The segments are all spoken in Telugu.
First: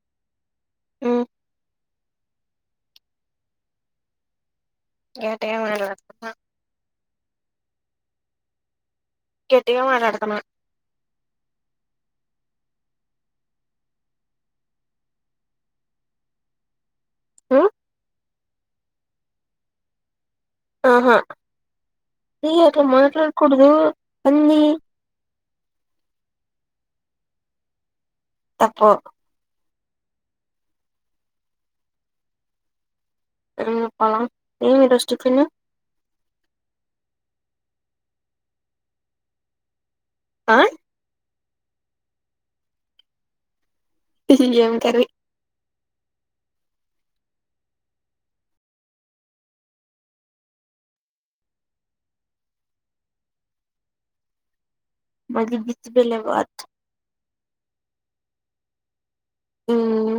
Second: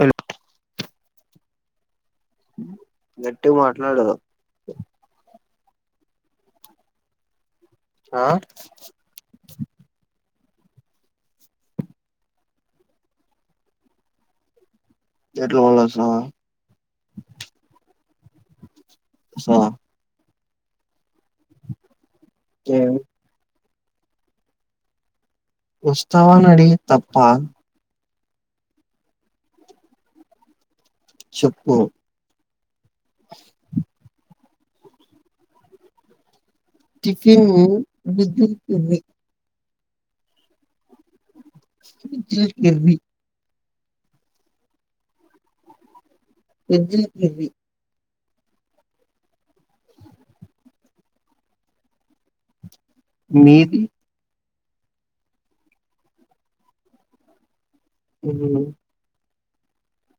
హలో ఓ గట్టిగా మాట్లాడు గట్టిగానే మాట్లాడుతున్నా ఆ గట్టిగా మాట్లాడుతన్నా గట్టిగా మాట్లాడ తున్నావా ఉమ్ సరే ఆహా ఏ అట్లా మాట్లాడుకూడదు అన్ని వస్తవా అని అడిగ్యా తప్పా తప్పు చెప్పు ఆ పోలా ఏది డస్టిబిన్ హ విద్యుత్ దుబై ఆ ఇ గర్మి ఏం కర్రి [unintelligible] మీది మాది బిస్బిల్లా వాట్ అహుమ్ ఉమ్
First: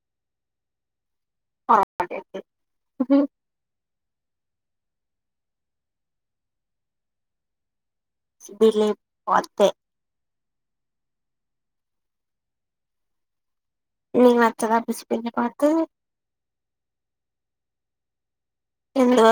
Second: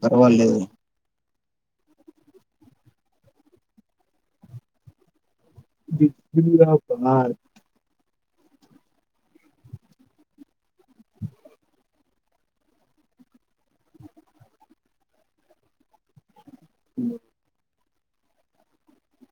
పర్వాలేదు పాడే ఉహుమ్ బిగా [unintelligible] సెటిల్ అయి పోతే నీకు నచ్చదా పసి పింది తోటి ఉమ్ ఎందు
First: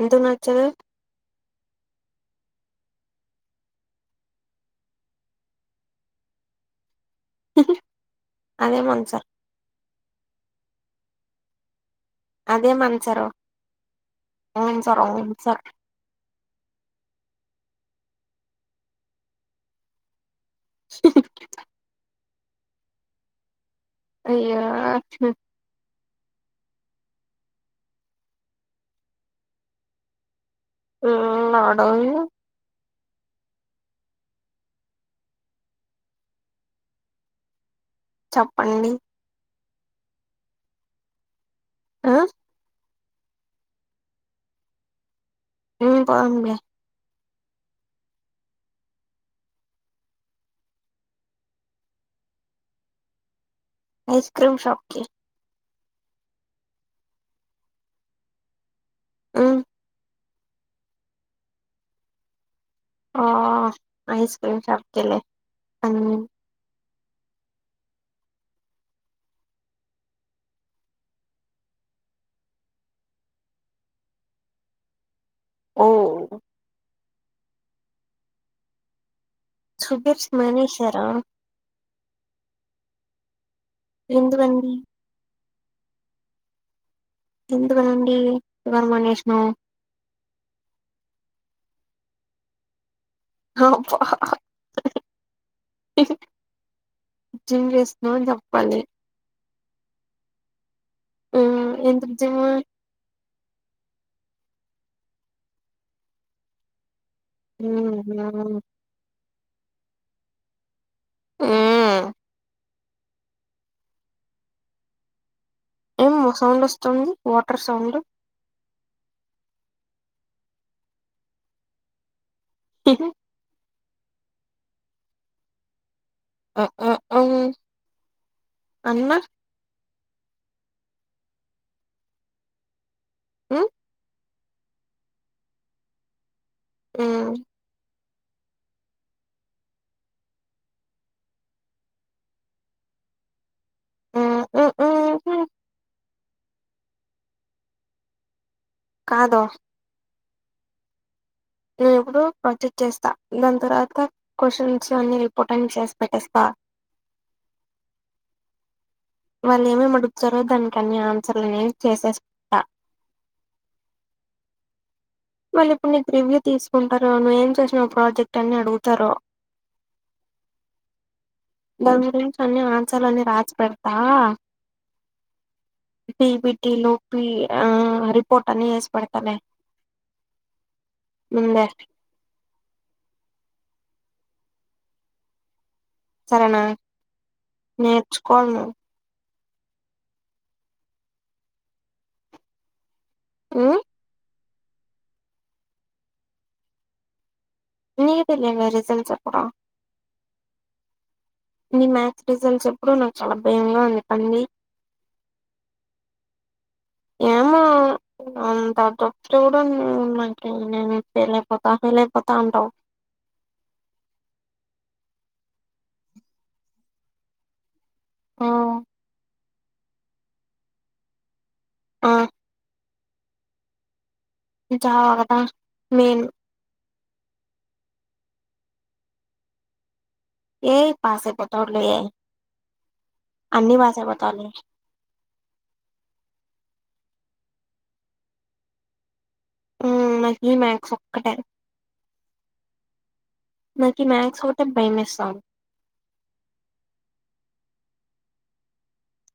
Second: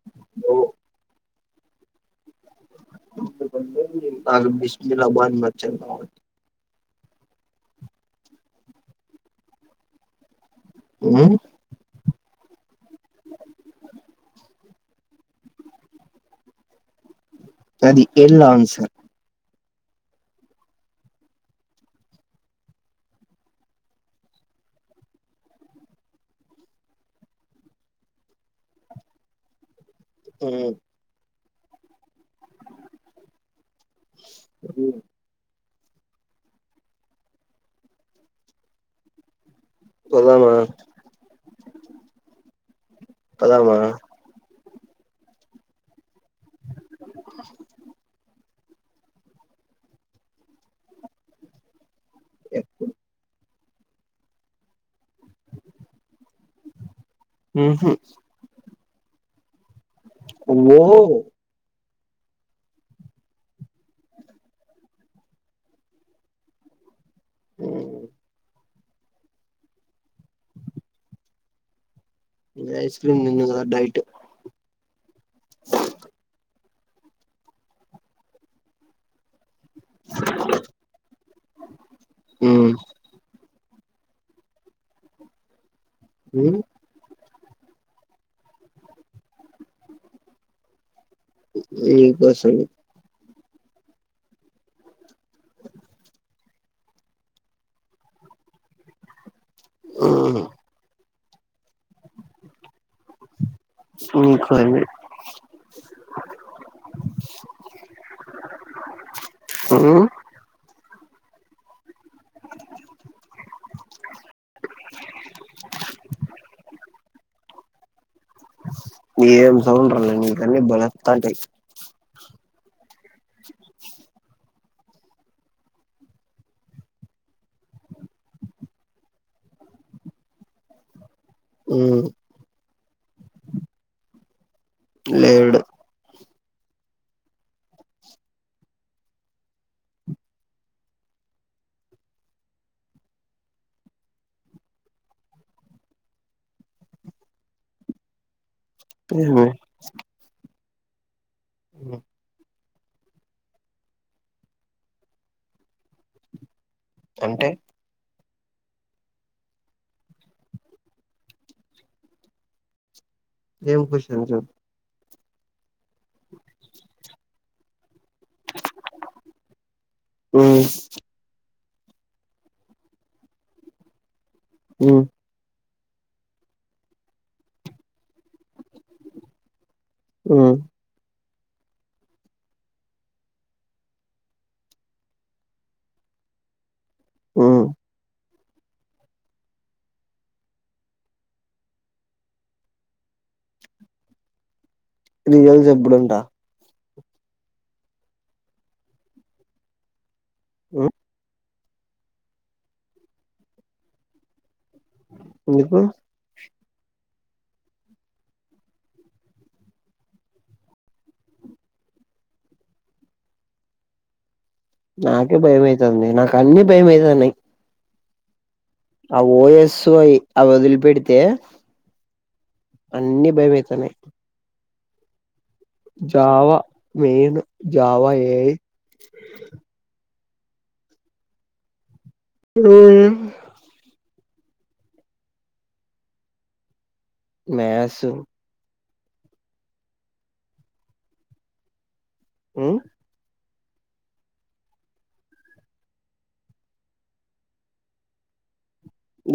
ఎందుకు నచ్చాలే ఆ బస్మిలా మ [unintelligible] అదే మన్ సార్ ఆమ్ అదే మన సారో అవును సారో అవును సారో అది ఇల్లా అన్సార్ అయ్యో అమ్ ఉందా ఆడోలు అమ్ చెప్పండి పోద్దామా ఆ పోద్దామా ఉమ్ పోద్దాం లే ఎకు ఐస్క్రీమ్ షాప్కి ఉహు ఆ ఓ ఆ ఐస్క్రీమ్ చెప్తిలే అ హు ఇ ఐస్ క్రీమ్ తున్ను కదా డైట్ ఓ సుబిర్స్ మానేశార హు ఎందుకండి ఊ ఎందుకునండి ఇవాళ మానేసినావ్ నీకోసం అబా జిమ్ చేస్తున్న అని చెప్పాలి ఆ ఊ ఎందుకు జిమ్ [unintelligible] ఉహు ఆ ఊ ఏం సౌండ్ వస్తుంది వాటర్ సౌండ్ ఏం సౌండ్ రాలే నీకు అన్నీ బలే వస్తుంటాయి ఆ అన్న ఊ హు లేడు ఊ ఆ [inaudible] కాదు ఏమి [unintelligible] ప చేస్తా దాని తర్వాత క్వశ్చన్స్ అన్ని రిపోర్ట్ అని చేసి పెట్టేస్తా అంటే వాళ్ళు ఏమేమి అడుగుతారో దానికి అన్ని ఆన్సర్లనే చేసేస్త ఏం క్వాషన్స్ చెప్పు మళ్ళీ ఇప్పుడు నీకు రివ్యూ తీసుకుంటారు నువ్వు ఏం చేసినా ప్రాజెక్ట్ అన్ని అడుగుతారు దాని గురించి అన్ని ఆన్సర్లు అన్ని రాసి పెడతా హు పిపిటిలు పి రిపోర్టన్ని చేసి పెడతలే ఆ ఉందె సరేనా నేర్చు కొను ఆ రిజల్ చెప్పుడుంట రిజల్ట్స్ అప్పుడు ఉ నీ మ్యాథస్ రిజల్ట్స్ ఎప్పుడు నాకు చాలా భయంగా ఉంది కని నికు ఏము అంత చెప్తు కూడ మనకేం చేయలేక పోతా నాకే భయమయితుంది నాకన్నిీ భయ మయితున్నాయి సో అయి అవి వదిలి పెడితే ఆ అన్నిీ భయమయితున్నాయి. చాల జావ మైన్ జావ ఏ ఐ ఏ ఐ పాస పెఠడు లో ఉఏ తనుే మా సు ఉమ్యాక్స్ ఒక్కటే ఉ నాకి మ్యాక్స్ హోట భైమిస్తం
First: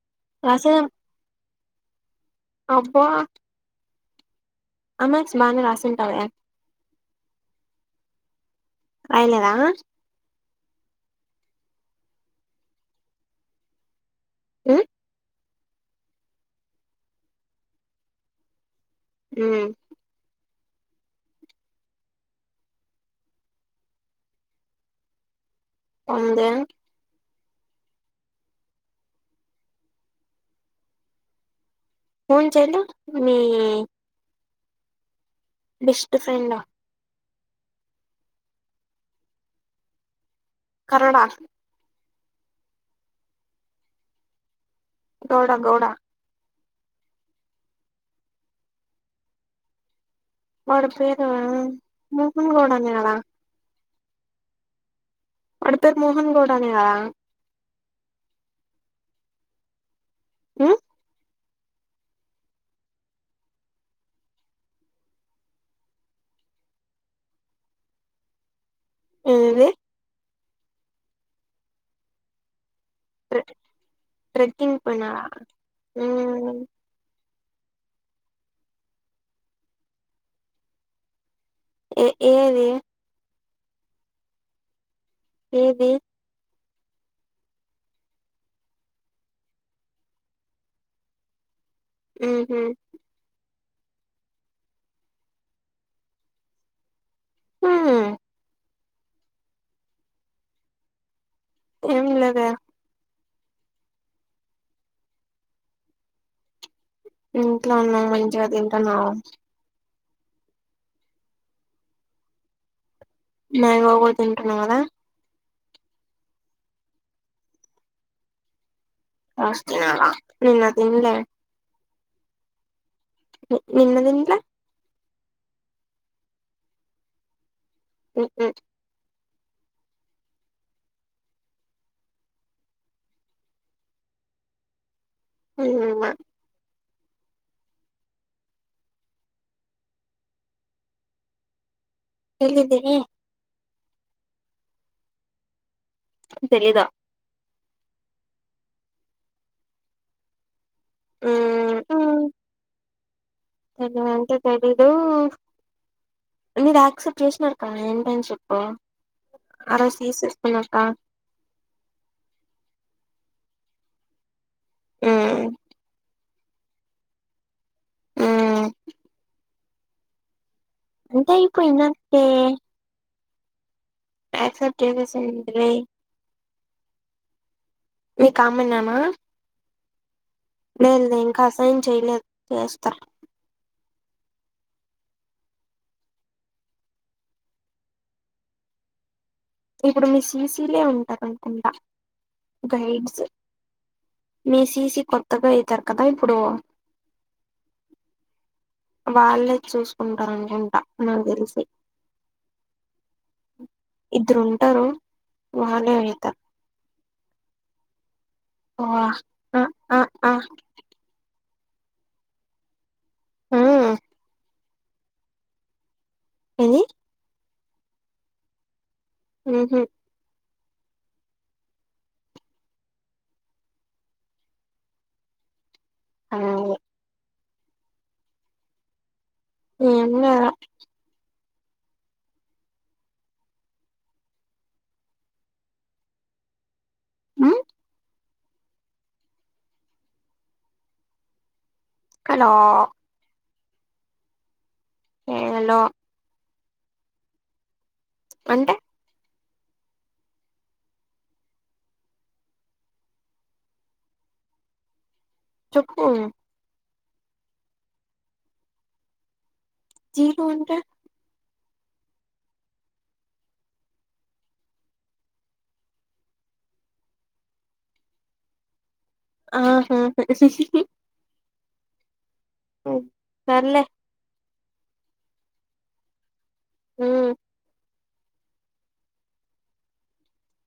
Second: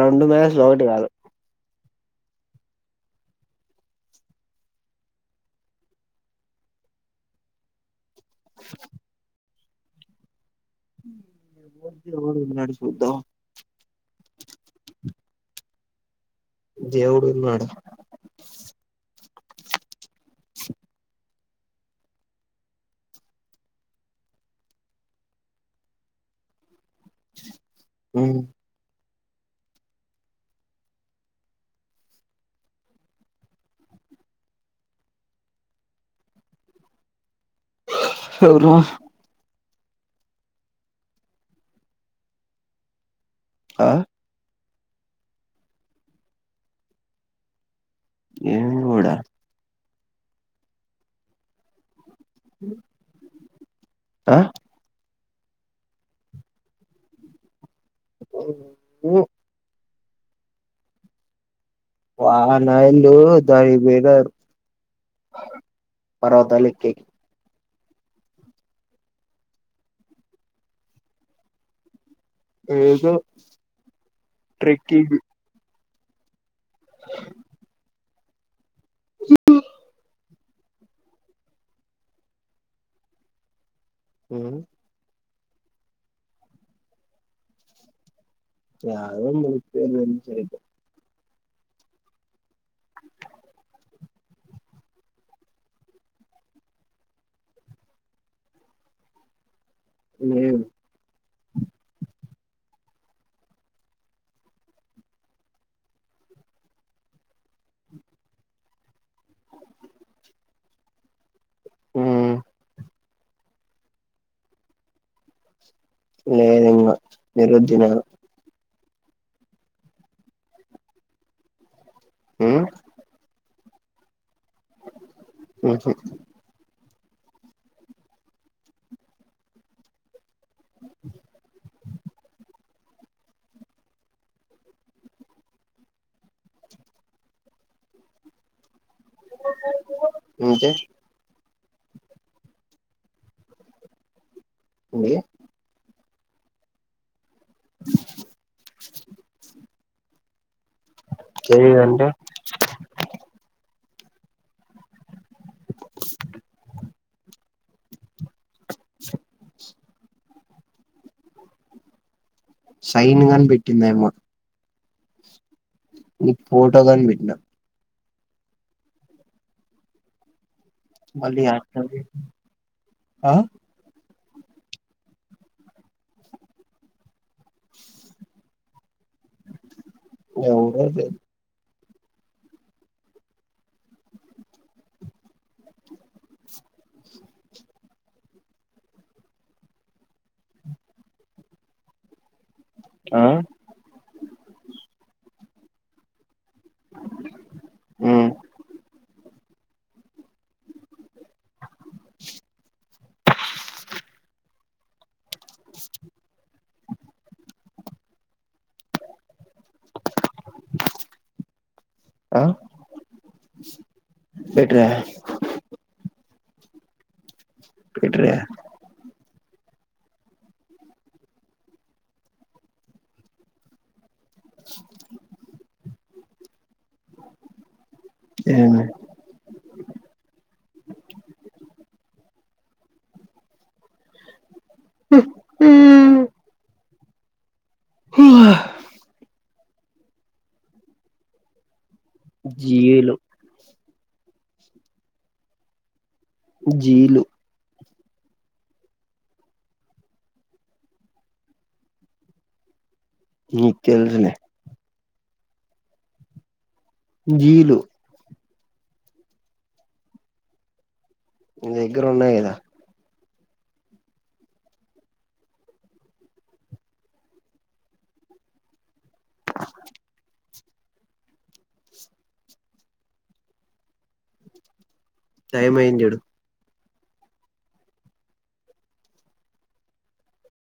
రెండు మ్యాస్ ఒకటి రాసేదాం కాదు అబ్బా అమస్ బనర్ రాసి కావయా అయలద విడు నడుచుసద్దా ఆ దేవుడు వు నా డు ఉమ్ చక్ ఉందె ఉ ఫాన్‌ చెయినా మీ బెస్ట్ ఫ్రెండ్ా యి వ్రువునా కరడా ఆ గౌడా గౌడా ఏ మికూడా మడ పేరు మూహన్గడనేడా ఆ పడ త న్‌ మోహన్ గౌడనే న ఊ ఉ వాన ఇలు దాడి బర [inaudible] పర్వతాలెక్కి ఏది ఏదో ట్రెక్కింగ్ పనా హ్మ్మ్ ఏ ఏది హ్మ్మ్ ఏది ద మురు [inaudible] ఉహు హ్మ్మ్ హుమ్మ్ ఎం లేదే ఇంట్లో ఉన్నావు మంచిగా తింటున్నావు నేయి బొమొ తింటున్న గదా లేదుంగా ఈరోజు తినాలా తినాలా నిన్న తిన్లే హ్మ్మ్ నిన్న దిన్లే ఉహు ఉ ఉ ఉమా అంటే వెళ్ళిది ఏంది తెలీదా ఉమ్ తెలిదంటే త అంటే తెలీదు మీరు యాక్సెప్ట్ చేసినారు కద ఏంటని చెప్ప అ అర సీస్కక్కా [inaudible] సైన్ గని పెట్టిందేమో హుమ్మ్ నీ ఫోటో గనిపెట్టిన హ్మ్మ్ మళ్ళీ ఆ ఇప్పుడు ఇందాకే యాక్సెప్ట్ చేసేసియంటిని మీ కామన్నామా ఎవరో లేదులే తెలీదు ఇంకా అసైన్ చేయలేదు చేస్తా ఇప్పుడు మీ సీసీలే ఉంటారు అనుకుంటా గైడ్స్ ఆ మీసీసిీ కొత్తగా అవుతారు కదా ఇప్పుడు హ్మ్మ్ వాళ్ళే చూసుకుంటారనుకుంటా నాకు తెలిసి ఇద్దరుంటారు వాళ్ళేవేత ఓ ఆ ఆ పెట్టావ్ ఏనీ పెటర్ ఉహు ఆ ఏమి యనియా ఉహు ఉ ఓహ హలో జీలు ఏలో జీలు అంటే నీక్ తెలుసులే చెప్పు జీలు జీలు అంటే మీ దగ్గర ఉన్నాయి కదా ఆహా ఉ సరేలే టైం అయింది చూడు ఉ